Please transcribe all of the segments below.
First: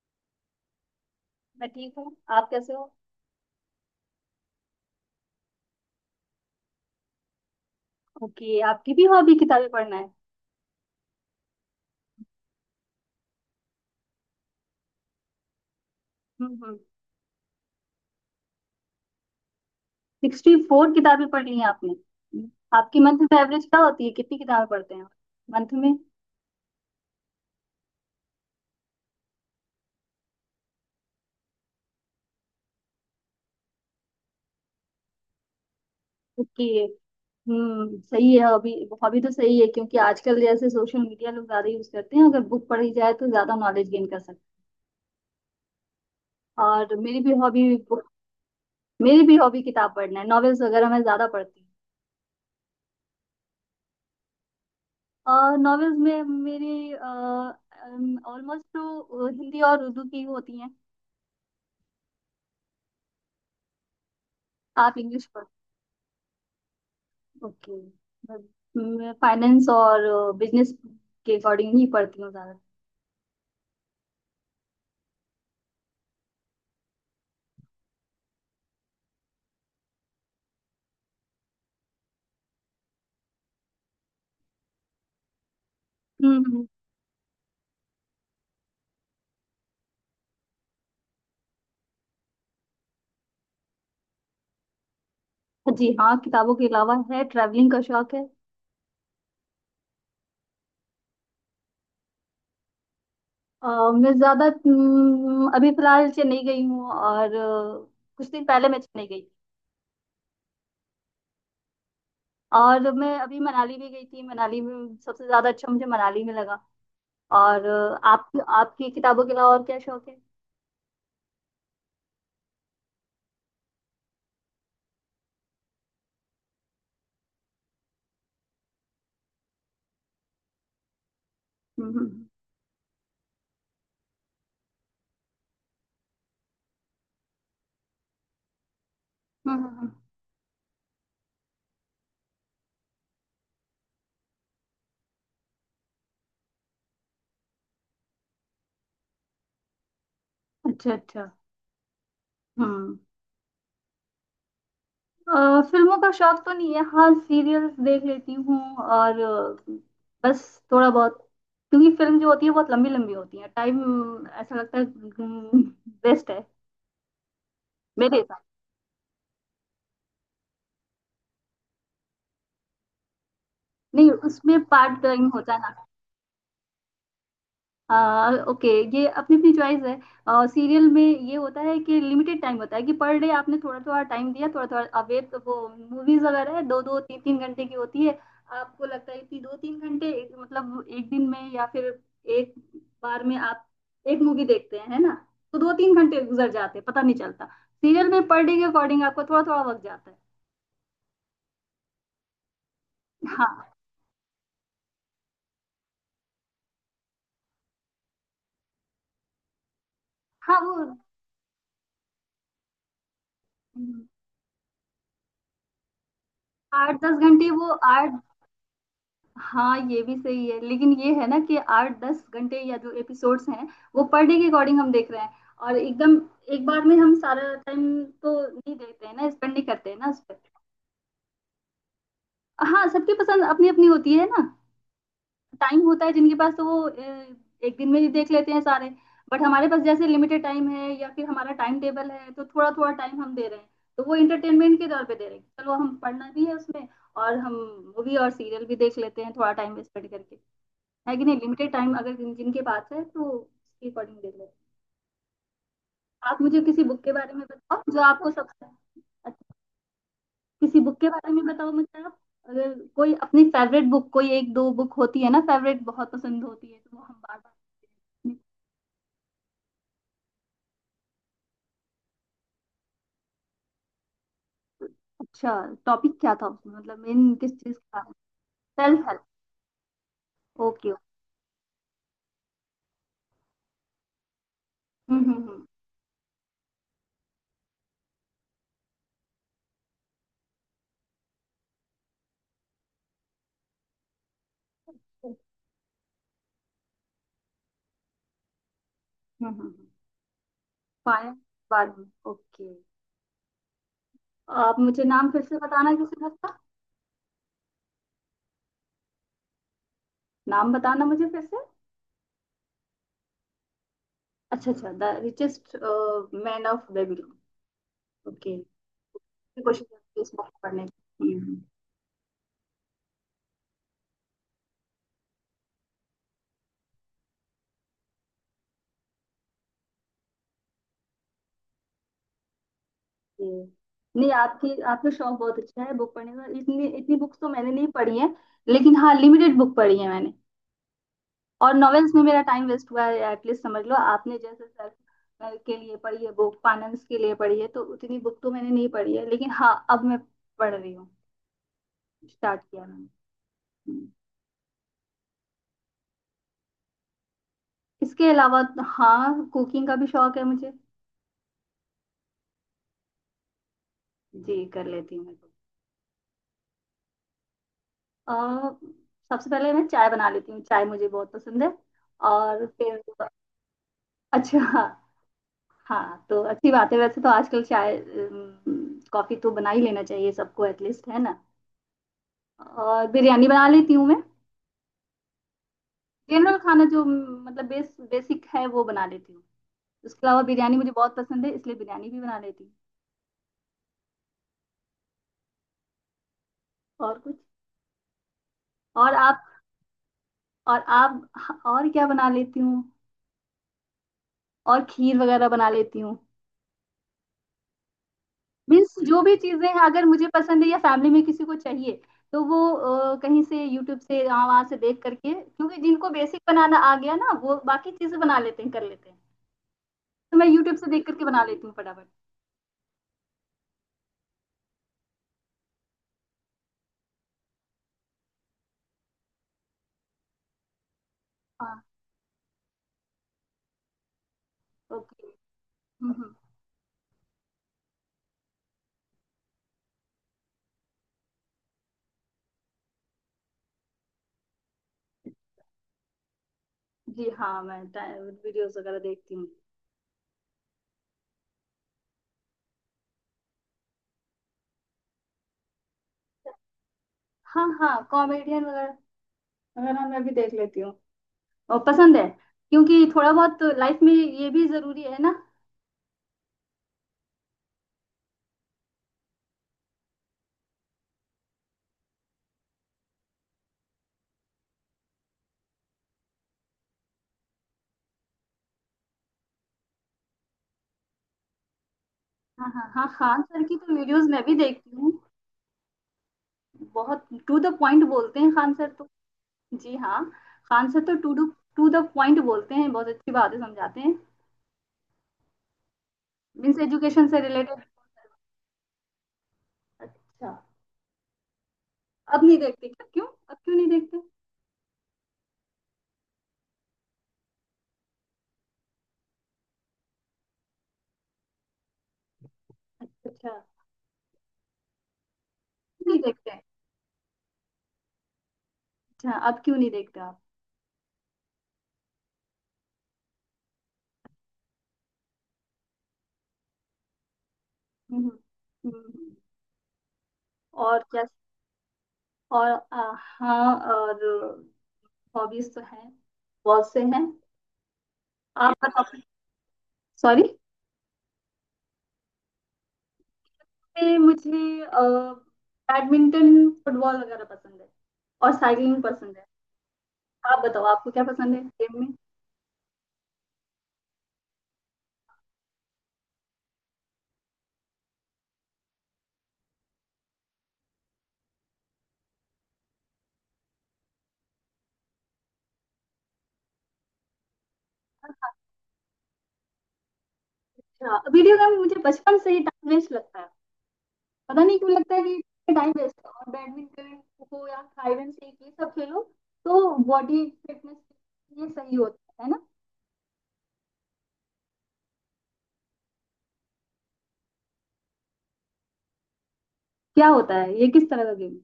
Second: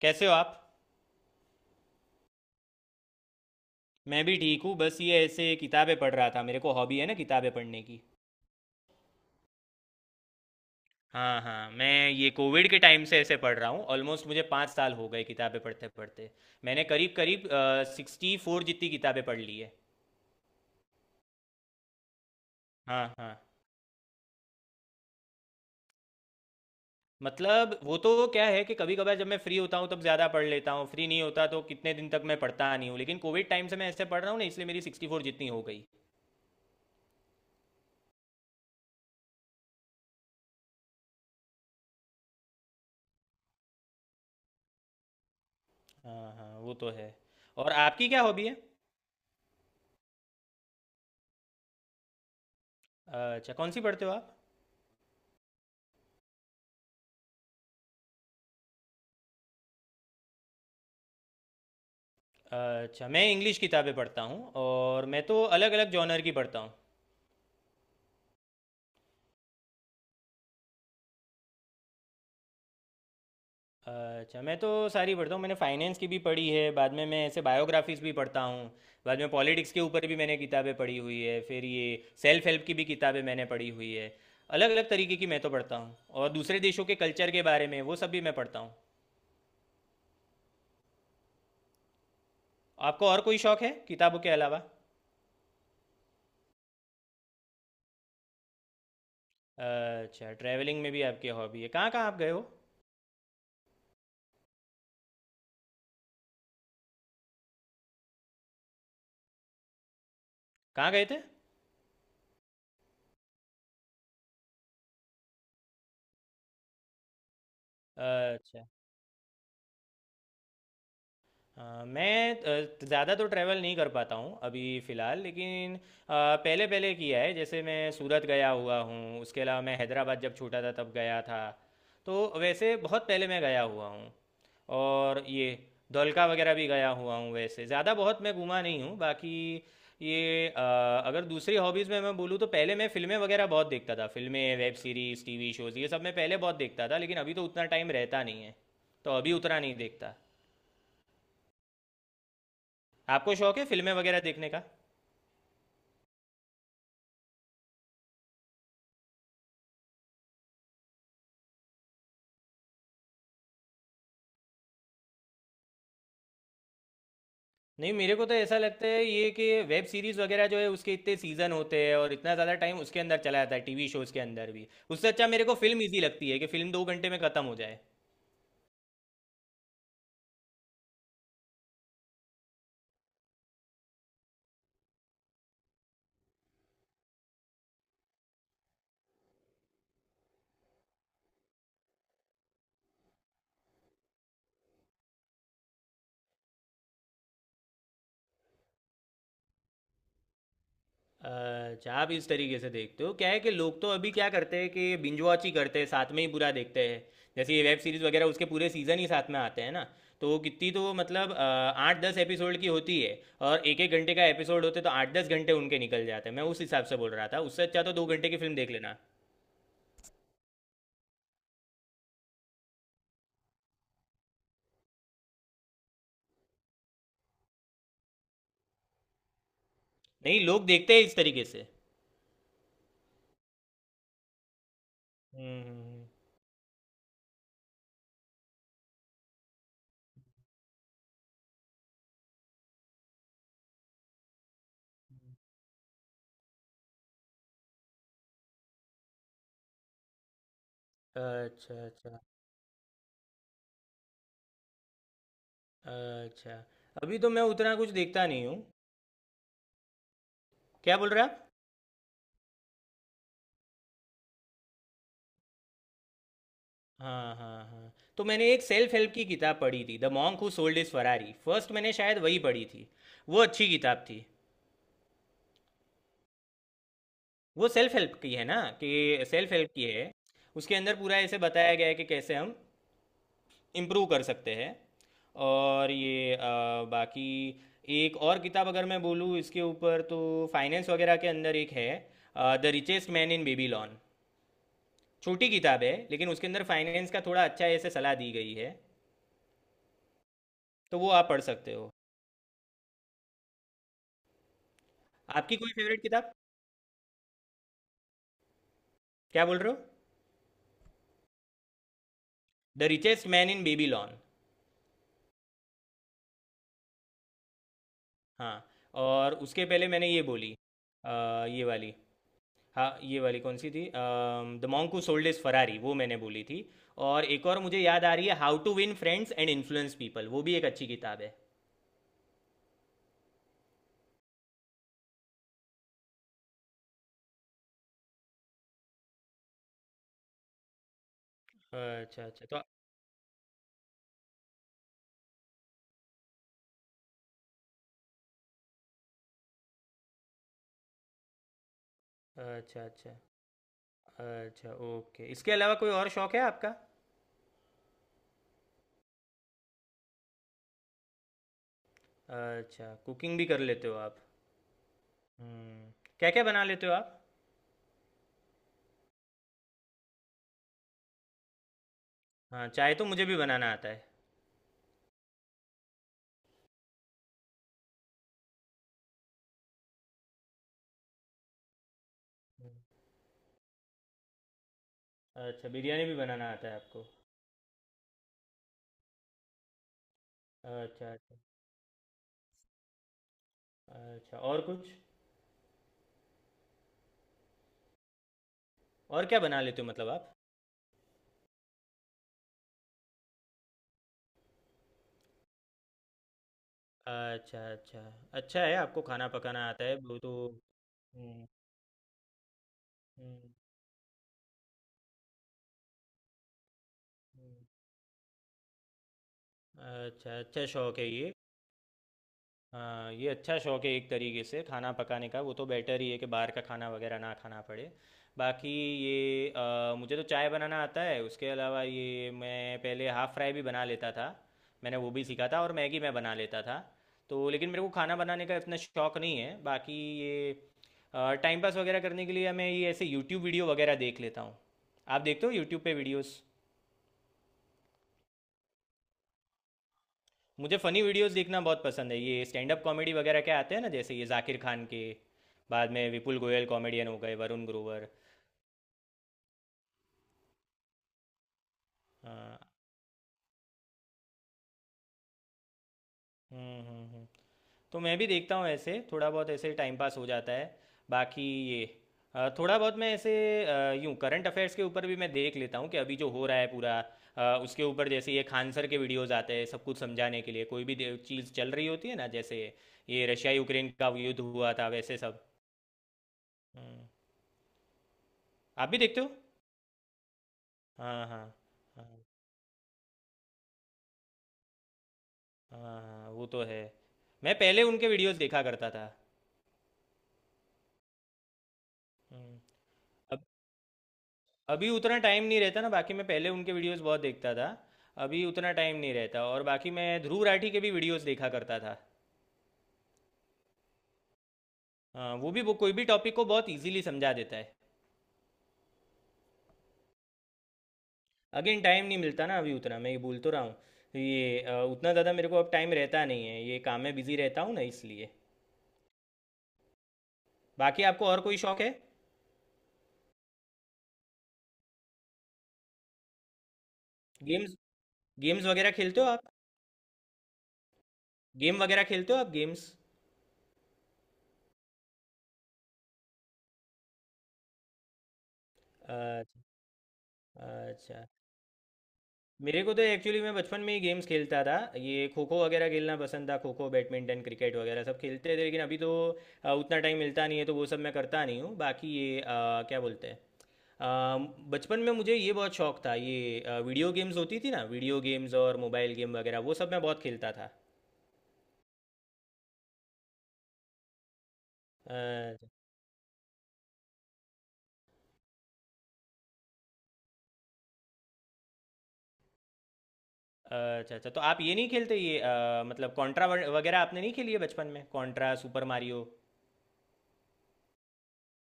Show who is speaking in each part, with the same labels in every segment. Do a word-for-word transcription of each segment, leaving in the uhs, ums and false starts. Speaker 1: कैसे हो आप।
Speaker 2: मैं ठीक हूँ। आप कैसे हो?
Speaker 1: मैं भी ठीक हूँ, बस ये ऐसे किताबें पढ़ रहा था। मेरे को हॉबी है ना किताबें पढ़ने की।
Speaker 2: ओके, आपकी भी हॉबी किताबें पढ़ना है?
Speaker 1: हाँ हाँ, मैं ये कोविड के टाइम से ऐसे पढ़ रहा हूँ। ऑलमोस्ट मुझे पाँच साल हो गए किताबें पढ़ते पढ़ते।
Speaker 2: हम्म हम्म।
Speaker 1: मैंने करीब करीब सिक्सटी फोर जितनी किताबें पढ़ ली है।
Speaker 2: सिक्सटी फोर किताबें पढ़ ली हैं आपने? हम्म। आपकी
Speaker 1: हाँ
Speaker 2: मंथ
Speaker 1: हाँ।
Speaker 2: में एवरेज क्या होती है, कितनी किताबें पढ़ते हैं मंथ में?
Speaker 1: मतलब वो तो क्या है कि कभी कभार जब मैं फ्री होता हूँ तब ज़्यादा पढ़ लेता हूँ, फ्री नहीं होता तो कितने दिन तक मैं पढ़ता नहीं हूँ, लेकिन कोविड टाइम से मैं ऐसे पढ़ रहा हूँ ना इसलिए मेरी सिक्सटी फोर जितनी हो गई।
Speaker 2: ओके। हम्म, सही है हॉबी। हॉबी तो सही है क्योंकि आजकल जैसे सोशल मीडिया लोग ज्यादा यूज करते हैं, अगर बुक पढ़ी जाए तो ज्यादा नॉलेज गेन कर सकते
Speaker 1: हाँ हाँ,
Speaker 2: हैं।
Speaker 1: वो तो
Speaker 2: और
Speaker 1: है।
Speaker 2: मेरी भी हॉबी
Speaker 1: और आपकी क्या हॉबी है?
Speaker 2: मेरी भी हॉबी किताब पढ़ना है, नॉवेल्स वगैरह मैं ज्यादा पढ़ती हूँ।
Speaker 1: अच्छा, कौन सी पढ़ते हो आप?
Speaker 2: और नॉवेल्स में मेरी ऑलमोस्ट तो हिंदी और उर्दू की होती हैं।
Speaker 1: अच्छा, मैं इंग्लिश किताबें पढ़ता हूँ,
Speaker 2: आप
Speaker 1: और
Speaker 2: इंग्लिश
Speaker 1: मैं तो
Speaker 2: पढ़।
Speaker 1: अलग अलग जॉनर की पढ़ता हूँ।
Speaker 2: ओके। मैं फाइनेंस और बिजनेस के अकॉर्डिंग ही पढ़ती हूँ ज़्यादा।
Speaker 1: अच्छा, मैं तो सारी पढ़ता हूँ। मैंने फाइनेंस की भी पढ़ी है, बाद में मैं ऐसे बायोग्राफीज भी पढ़ता हूँ। बाद में पॉलिटिक्स के ऊपर भी मैंने किताबें पढ़ी हुई है, फिर ये सेल्फ हेल्प की भी किताबें मैंने पढ़ी हुई है। अलग अलग तरीके की मैं तो पढ़ता हूँ। और
Speaker 2: हम्म
Speaker 1: दूसरे
Speaker 2: हम्म।
Speaker 1: देशों के कल्चर के बारे में वो सब भी मैं पढ़ता हूँ। आपको और कोई शौक है किताबों के अलावा?
Speaker 2: जी हाँ, किताबों के अलावा है ट्रैवलिंग का शौक है।
Speaker 1: अच्छा, ट्रैवलिंग में भी आपकी हॉबी है। कहाँ कहाँ आप गए हो?
Speaker 2: अ, मैं ज़्यादा हम्म, अभी फिलहाल चेन्नई गई हूँ और अ, कुछ दिन पहले मैं चेन्नई गई।
Speaker 1: कहाँ गए थे?
Speaker 2: और मैं अभी मनाली भी गई थी, मनाली में सबसे ज़्यादा अच्छा मुझे मनाली में लगा। और अ, आप
Speaker 1: अच्छा।
Speaker 2: आपकी किताबों के अलावा और क्या शौक है?
Speaker 1: अ, मैं ज़्ज़्यादा तो ट्रैवल नहीं कर पाता हूँ अभी फ़िलहाल, लेकिन अ, पहले पहले किया है। जैसे मैं सूरत गया हुआ हूँ, उसके अलावा मैं हैदराबाद जब छोटा था तब गया था।
Speaker 2: हम्म
Speaker 1: तो
Speaker 2: हम्म
Speaker 1: वैसे बहुत पहले मैं गया हुआ हूँ। और ये धोलका वगैरह भी गया हुआ हूँ। वैसे ज़्यादा बहुत मैं घूमा नहीं हूँ बाकी।
Speaker 2: हम्म, हम्म, हम्म।
Speaker 1: ये अ, अगर दूसरी हॉबीज़ में मैं बोलूँ तो पहले मैं फ़िल्में वगैरह बहुत देखता था। फ़िल्में, वेब सीरीज़, टीवी शोज़, ये सब मैं पहले बहुत देखता था, लेकिन अभी तो उतना टाइम रहता नहीं है। तो अभी उतना नहीं देखता।
Speaker 2: अच्छा अच्छा। हम्म।
Speaker 1: आपको शौक है फिल्में वगैरह देखने का?
Speaker 2: अ, फिल्मों का शौक तो नहीं है। हाँ, सीरियल्स देख लेती हूँ और अ, बस थोड़ा बहुत। क्योंकि फिल्म जो होती है बहुत लंबी लंबी होती है, टाइम ऐसा लगता है वेस्ट है
Speaker 1: नहीं, मेरे
Speaker 2: मेरे
Speaker 1: को तो
Speaker 2: हिसाब
Speaker 1: ऐसा
Speaker 2: से।
Speaker 1: लगता है ये कि वेब सीरीज़ वगैरह जो है उसके इतने सीज़न होते हैं और इतना ज़्यादा टाइम उसके अंदर चला जाता है, टीवी
Speaker 2: नहीं,
Speaker 1: शोज़ के अंदर
Speaker 2: उसमें
Speaker 1: भी।
Speaker 2: पार्ट
Speaker 1: उससे अच्छा
Speaker 2: टाइम
Speaker 1: मेरे
Speaker 2: होता
Speaker 1: को
Speaker 2: है ना।
Speaker 1: फिल्म ईजी लगती है कि फिल्म दो घंटे में ख़त्म हो जाए।
Speaker 2: आ, ओके, ये अपनी अपनी चॉइस है। आ, सीरियल में ये होता है कि लिमिटेड टाइम होता है, कि पर डे आपने थोड़ा थोड़ा टाइम दिया थोड़ा थोड़ा, अब ये तो वो मूवीज वगैरह है, दो दो तीन तीन घंटे की होती है। आपको लगता है कि दो तीन घंटे एक- मतलब एक दिन में या फिर एक बार में आप एक मूवी देखते हैं, है ना? तो दो तीन घंटे गुजर जाते हैं पता नहीं चलता। सीरियल में पर डे के अकॉर्डिंग आपको थोड़ा थोड़ा वक्त जाता है।
Speaker 1: अच्छा, आप इस तरीके से देखते हो? क्या है कि
Speaker 2: हाँ
Speaker 1: लोग तो अभी क्या करते हैं कि बिंज वॉच ही करते हैं, साथ में ही पूरा देखते हैं। जैसे ये वेब सीरीज़ वगैरह उसके पूरे सीज़न ही साथ में आते हैं ना, तो वो
Speaker 2: हाँ,
Speaker 1: कितनी तो
Speaker 2: वो
Speaker 1: मतलब अ, आठ दस एपिसोड की होती है। और एक एक घंटे का एपिसोड होते तो आठ दस घंटे उनके निकल जाते हैं। मैं उस हिसाब से
Speaker 2: आठ
Speaker 1: बोल
Speaker 2: दस
Speaker 1: रहा था,
Speaker 2: घंटे
Speaker 1: उससे
Speaker 2: वो
Speaker 1: अच्छा तो दो
Speaker 2: आठ।
Speaker 1: घंटे की फिल्म देख लेना।
Speaker 2: हाँ, ये भी सही है, लेकिन ये है ना कि आठ दस घंटे या जो एपिसोड्स हैं, वो पर डे के अकॉर्डिंग हम देख रहे हैं। और एकदम एक बार में हम सारा टाइम तो नहीं देखते हैं ना, स्पेंड नहीं करते हैं ना उस पर।
Speaker 1: नहीं, लोग देखते हैं इस तरीके से।
Speaker 2: हाँ, सबकी पसंद अपनी अपनी होती है ना।
Speaker 1: हम्म
Speaker 2: टाइम
Speaker 1: हम्म,
Speaker 2: होता है जिनके पास, तो वो अ, एक दिन में ही देख लेते हैं सारे। बट हमारे पास जैसे लिमिटेड टाइम है या फिर हमारा टाइम टेबल है, तो थोड़ा थोड़ा टाइम हम दे रहे हैं। तो वो इंटरटेनमेंट के तौर पे दे रहे हैं, चलो हम पढ़ना भी है उसमें और हम मूवी और सीरियल भी देख लेते हैं थोड़ा टाइम स्पेंड करके। है कि नहीं,
Speaker 1: हम्म।
Speaker 2: लिमिटेड
Speaker 1: अच्छा
Speaker 2: टाइम अगर
Speaker 1: अच्छा।
Speaker 2: जिन जिनके पास है तो उसके अकॉर्डिंग देख लेते हैं। आप
Speaker 1: अच्छा।
Speaker 2: मुझे किसी बुक के
Speaker 1: अभी तो
Speaker 2: बारे
Speaker 1: मैं
Speaker 2: में
Speaker 1: उतना
Speaker 2: बताओ
Speaker 1: कुछ
Speaker 2: जो
Speaker 1: देखता
Speaker 2: आपको
Speaker 1: नहीं हूँ।
Speaker 2: सबसे अच्छा। किसी
Speaker 1: क्या
Speaker 2: बुक के
Speaker 1: बोल रहे?
Speaker 2: बारे में बताओ मुझे आप। अगर कोई अपनी फेवरेट बुक, कोई एक दो बुक होती है ना, फेवरेट बहुत पसंद होती है, तो वो हम
Speaker 1: हाँ
Speaker 2: बार बार।
Speaker 1: हाँ हाँ, तो मैंने एक सेल्फ हेल्प की किताब पढ़ी थी, the monk who sold his Ferrari. First मैंने शायद वही पढ़ी थी। वो अच्छी किताब थी।
Speaker 2: अच्छा, टॉपिक क्या था उसमें मतलब मेन किस
Speaker 1: वो
Speaker 2: चीज
Speaker 1: सेल्फ
Speaker 2: का?
Speaker 1: हेल्प की है ना, कि
Speaker 2: सेल्फ हेल्प।
Speaker 1: सेल्फ हेल्प की है। उसके
Speaker 2: ओके।
Speaker 1: अंदर पूरा ऐसे बताया गया है कि कैसे हम इम्प्रूव कर सकते हैं।
Speaker 2: हम्म हम्म
Speaker 1: और ये अ, बाकी एक और किताब अगर मैं बोलूँ इसके ऊपर तो फाइनेंस वगैरह के अंदर एक है, the richest man in Babylon. छोटी किताब है, लेकिन उसके अंदर फाइनेंस का थोड़ा अच्छा ऐसे सलाह दी गई है।
Speaker 2: हम्म हम्म।
Speaker 1: तो वो आप
Speaker 2: फाइनेंस
Speaker 1: पढ़ सकते हो।
Speaker 2: बारे में। ओके। आप मुझे नाम फिर से
Speaker 1: आपकी कोई
Speaker 2: बताना
Speaker 1: फेवरेट
Speaker 2: किसी
Speaker 1: किताब?
Speaker 2: बुक का।
Speaker 1: क्या बोल रहे हो?
Speaker 2: नाम बताना मुझे फिर से।
Speaker 1: The richest man in Babylon.
Speaker 2: अच्छा अच्छा, the richest man of Babylon.
Speaker 1: हाँ।
Speaker 2: ओके।
Speaker 1: और उसके
Speaker 2: कोशिश
Speaker 1: पहले मैंने
Speaker 2: करती
Speaker 1: ये
Speaker 2: हूँ इस book
Speaker 1: बोली
Speaker 2: को पढ़ने की।
Speaker 1: अ,
Speaker 2: हम्म।
Speaker 1: ये वाली, हाँ ये वाली कौन सी थी, the monk who sold his Ferrari, वो मैंने बोली थी। और एक और मुझे याद आ रही है, how to win friends and influence people, वो भी एक अच्छी किताब है।
Speaker 2: ये नहीं, आपकी आपका शौक बहुत अच्छा है बुक पढ़ने का, इतनी इतनी बुक्स तो मैंने नहीं पढ़ी है। लेकिन हाँ लिमिटेड बुक पढ़ी है मैंने। और नॉवेल्स में
Speaker 1: अच्छा
Speaker 2: मेरा
Speaker 1: अच्छा। तो
Speaker 2: टाइम वेस्ट हुआ है एटलीस्ट, समझ लो आपने जैसे सर के लिए पढ़ी है बुक, फाइनेंस के लिए पढ़ी है, तो उतनी बुक तो मैंने नहीं पढ़ी है, लेकिन हाँ अब मैं पढ़ रही हूँ। स्टार्ट
Speaker 1: अच्छा
Speaker 2: किया
Speaker 1: अच्छा।
Speaker 2: मैंने। हम्म।
Speaker 1: अच्छा ओके, इसके अलावा कोई और शौक है आपका?
Speaker 2: इसके अलावा हाँ कुकिंग का भी शौक है मुझे।
Speaker 1: अच्छा, कुकिंग भी कर लेते हो आप?
Speaker 2: जी कर लेती हूँ मैं।
Speaker 1: हम्म। क्या क्या बना लेते हो आप?
Speaker 2: अ, सबसे पहले मैं चाय बना लेती हूँ, चाय मुझे बहुत पसंद है। और
Speaker 1: हाँ, चाय
Speaker 2: फिर।
Speaker 1: तो मुझे भी बनाना आता है।
Speaker 2: अच्छा। हाँ तो अच्छी बात है, वैसे तो आजकल चाय अम, कॉफी तो बना ही लेना चाहिए सबको एटलीस्ट, है ना? और बिरयानी बना लेती हूँ मैं।
Speaker 1: अच्छा, बिरयानी भी बनाना
Speaker 2: जनरल
Speaker 1: आता है
Speaker 2: खाना जो
Speaker 1: आपको?
Speaker 2: म, मतलब बेस बेसिक है वो बना लेती हूँ। उसके अलावा बिरयानी मुझे बहुत
Speaker 1: अच्छा
Speaker 2: पसंद है, इसलिए बिरयानी भी बना लेती हूँ।
Speaker 1: अच्छा, और कुछ?
Speaker 2: और कुछ। और
Speaker 1: और क्या
Speaker 2: आप।
Speaker 1: बना लेते हो मतलब आप?
Speaker 2: और आप और क्या बना लेती हूँ। और खीर वगैरह बना लेती हूँ।
Speaker 1: अच्छा अच्छा। अच्छा है,
Speaker 2: मीन्स
Speaker 1: आपको
Speaker 2: जो
Speaker 1: खाना
Speaker 2: भी चीजें
Speaker 1: पकाना
Speaker 2: हैं,
Speaker 1: आता है
Speaker 2: अगर
Speaker 1: वो
Speaker 2: मुझे
Speaker 1: तो।
Speaker 2: पसंद है या फैमिली में किसी
Speaker 1: हम्म,
Speaker 2: को चाहिए, तो वो अ, कहीं
Speaker 1: हम्म,
Speaker 2: से यूट्यूब से यहाँ वहां से देख करके, क्योंकि जिनको बेसिक बनाना आ गया ना,
Speaker 1: हम्म।
Speaker 2: वो बाकी चीजें बना लेते हैं कर लेते हैं। तो
Speaker 1: अच्छा
Speaker 2: मैं
Speaker 1: अच्छा,
Speaker 2: यूट्यूब से
Speaker 1: शौक
Speaker 2: देख
Speaker 1: है
Speaker 2: करके
Speaker 1: ये।
Speaker 2: बना लेती हूँ फटाफट।
Speaker 1: हाँ, ये अच्छा शौक है एक तरीके से, खाना पकाने का। वो तो बेटर ही है कि बाहर का खाना वगैरह ना खाना पड़े। बाकी ये अ, मुझे तो चाय बनाना आता है। उसके
Speaker 2: हाँ।
Speaker 1: अलावा ये मैं पहले हाफ़ फ्राई भी बना लेता था, मैंने वो भी
Speaker 2: ओके।
Speaker 1: सीखा था। और मैगी
Speaker 2: हम्म
Speaker 1: मैं
Speaker 2: हम्म।
Speaker 1: बना लेता था। तो लेकिन मेरे को खाना बनाने का इतना शौक नहीं है बाकी। ये टाइम पास वगैरह करने के लिए मैं ये ऐसे यूट्यूब वीडियो वगैरह देख लेता हूँ। आप देखते हो यूट्यूब पे वीडियोस?
Speaker 2: जी हाँ, मैं वीडियोस वगैरह देखती हूँ।
Speaker 1: मुझे फ़नी वीडियोस देखना बहुत पसंद है। ये स्टैंड अप कॉमेडी वगैरह क्या आते हैं ना, जैसे ये जाकिर खान के, बाद में विपुल गोयल कॉमेडियन हो गए, वरुण
Speaker 2: हाँ हाँ,
Speaker 1: ग्रोवर।
Speaker 2: कॉमेडियन वगैरह वगैरह मैं भी देख लेती हूँ और पसंद है।
Speaker 1: अ,
Speaker 2: क्योंकि थोड़ा बहुत लाइफ में ये भी जरूरी है ना।
Speaker 1: हम्म हम्म हम्म तो मैं भी देखता हूँ ऐसे, थोड़ा बहुत ऐसे टाइम पास हो जाता है। बाकी ये अ, थोड़ा बहुत मैं ऐसे अ, यूं करंट अफेयर्स के ऊपर भी मैं देख लेता हूँ कि अभी जो हो रहा है पूरा। अ, उसके ऊपर जैसे ये खान सर के वीडियोस आते हैं सब कुछ समझाने के लिए, कोई भी दे- चीज़ चल रही होती है ना, जैसे
Speaker 2: हाँ हाँ हाँ,
Speaker 1: ये
Speaker 2: खान
Speaker 1: रशिया
Speaker 2: सर की
Speaker 1: यूक्रेन
Speaker 2: तो
Speaker 1: का
Speaker 2: वीडियोस
Speaker 1: युद्ध
Speaker 2: मैं भी
Speaker 1: हुआ था,
Speaker 2: देखती हूँ।
Speaker 1: वैसे सब। हम्म,
Speaker 2: बहुत टू द पॉइंट बोलते हैं खान सर
Speaker 1: आप भी
Speaker 2: तो।
Speaker 1: देखते हो?
Speaker 2: जी हाँ, खान सर तो
Speaker 1: हाँ
Speaker 2: टू
Speaker 1: हाँ
Speaker 2: डू टू द
Speaker 1: हाँ।
Speaker 2: पॉइंट बोलते हैं, बहुत अच्छी बातें समझाते हैं।
Speaker 1: हाँ हाँ, वो तो
Speaker 2: मीन्स
Speaker 1: है।
Speaker 2: एजुकेशन से
Speaker 1: मैं पहले
Speaker 2: रिलेटेड।
Speaker 1: उनके वीडियोस देखा करता था।
Speaker 2: अच्छा। अब नहीं
Speaker 1: हम्म,
Speaker 2: देखते क्या? क्यों अब क्यों नहीं देखते?
Speaker 1: अभी उतना टाइम नहीं रहता ना, बाकी मैं पहले उनके वीडियोस बहुत देखता था। अभी उतना टाइम नहीं रहता। और बाकी मैं ध्रुव राठी के भी वीडियोस देखा करता था।
Speaker 2: अच्छा अच्छा।
Speaker 1: हाँ, वो भी वो कोई भी
Speaker 2: नहीं
Speaker 1: टॉपिक को
Speaker 2: देखते?
Speaker 1: बहुत इजीली समझा देता है।
Speaker 2: अच्छा, अब क्यों नहीं देखते आप?
Speaker 1: अगेन टाइम नहीं मिलता ना अभी उतना, मैं ये बोल तो रहा हूँ। ये अ, उतना ज़्यादा मेरे को अब टाइम रहता नहीं है, ये काम में बिज़ी रहता हूँ ना
Speaker 2: हम्म
Speaker 1: इसलिए।
Speaker 2: हम्म, हम्म।
Speaker 1: बाकी
Speaker 2: और क्या?
Speaker 1: आपको और कोई शौक है?
Speaker 2: और आ, हाँ और हॉबीज तो हैं, बहुत से हैं।
Speaker 1: गेम्स, गेम्स
Speaker 2: आप
Speaker 1: वगैरह
Speaker 2: बताओ।
Speaker 1: खेलते हो आप?
Speaker 2: सॉरी।
Speaker 1: गेम वगैरह खेलते हो आप, गेम्स?
Speaker 2: मुझे मुझे, अ, बैडमिंटन फुटबॉल वगैरह पसंद है। और साइकिलिंग पसंद है।
Speaker 1: अच्छा
Speaker 2: आप बताओ आपको क्या
Speaker 1: अच्छा।
Speaker 2: पसंद है गेम में।
Speaker 1: मेरे को तो एक्चुअली मैं बचपन में ही गेम्स खेलता था। ये खो खो वगैरह खेलना पसंद था, खो खो, बैडमिंटन, क्रिकेट वगैरह सब खेलते थे, लेकिन अभी तो अ, उतना टाइम मिलता नहीं है तो वो सब मैं करता नहीं हूँ। बाकी ये अ, क्या बोलते हैं अ, बचपन में मुझे ये बहुत शौक था, ये अ, वीडियो गेम्स होती थी ना, वीडियो गेम्स और मोबाइल गेम वगैरह, वो सब मैं बहुत खेलता था।
Speaker 2: अच्छा, वीडियो गेम मुझे बचपन से ही टाइम वेस्ट लगता है। पता नहीं क्यों लगता है
Speaker 1: अच्छा
Speaker 2: कि टाइम वेस्ट है, और बैडमिंटन खो खो या हाइड सीक ये सब खेलो तो बॉडी फिटनेस ये सही होता है ना।
Speaker 1: अच्छा। अच्छा, तो आप ये नहीं खेलते ये अ, मतलब कॉन्ट्रा वगैरह आपने नहीं खेली है बचपन में? कॉन्ट्रा, सुपर मारियो,
Speaker 2: क्या होता है ये, किस तरह का गेम?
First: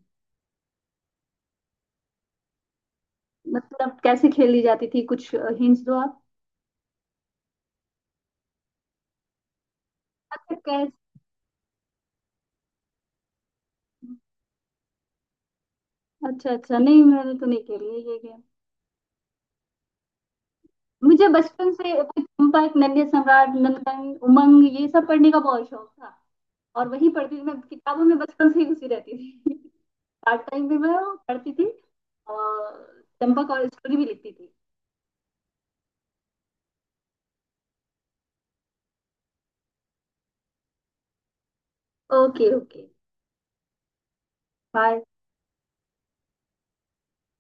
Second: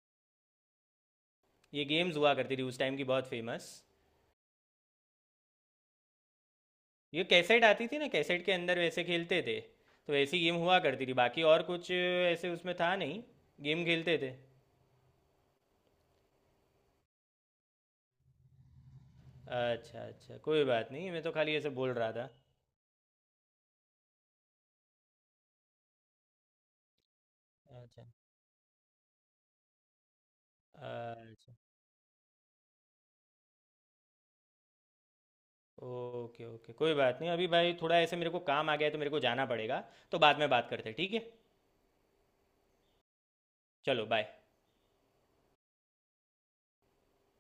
Speaker 1: ये गेम्स हुआ करती थी उस टाइम की, बहुत फेमस।
Speaker 2: मतलब कैसे खेली जाती थी, कुछ हिंट्स दो आप।
Speaker 1: ये कैसेट आती थी ना, कैसेट के अंदर वैसे खेलते थे। तो ऐसी
Speaker 2: अच्छा
Speaker 1: गेम हुआ
Speaker 2: कैसे?
Speaker 1: करती थी, बाकी और कुछ ऐसे उसमें था नहीं। गेम खेलते थे।
Speaker 2: अच्छा अच्छा, नहीं मैंने तो नहीं खेली है ये गेम।
Speaker 1: अच्छा अच्छा, कोई बात नहीं, मैं
Speaker 2: मुझे
Speaker 1: तो खाली ऐसे
Speaker 2: बचपन
Speaker 1: बोल
Speaker 2: से
Speaker 1: रहा था।
Speaker 2: चंपक नन्हे सम्राट नंदन उमंग ये सब पढ़ने का बहुत शौक था। और वहीं पढ़ती थी मैं,
Speaker 1: अच्छा
Speaker 2: किताबों में बचपन से ही घुसी रहती थी। पार्ट टाइम भी मैं
Speaker 1: अच्छा,
Speaker 2: पढ़ती थी। और चंपक और स्टोरी भी लिखती थी।
Speaker 1: ओके ओके, कोई बात नहीं। अभी भाई थोड़ा ऐसे मेरे को काम आ गया है तो मेरे को जाना पड़ेगा। तो बाद में बात करते हैं, ठीक है?
Speaker 2: Okay okay.
Speaker 1: चलो बाय।
Speaker 2: बाय।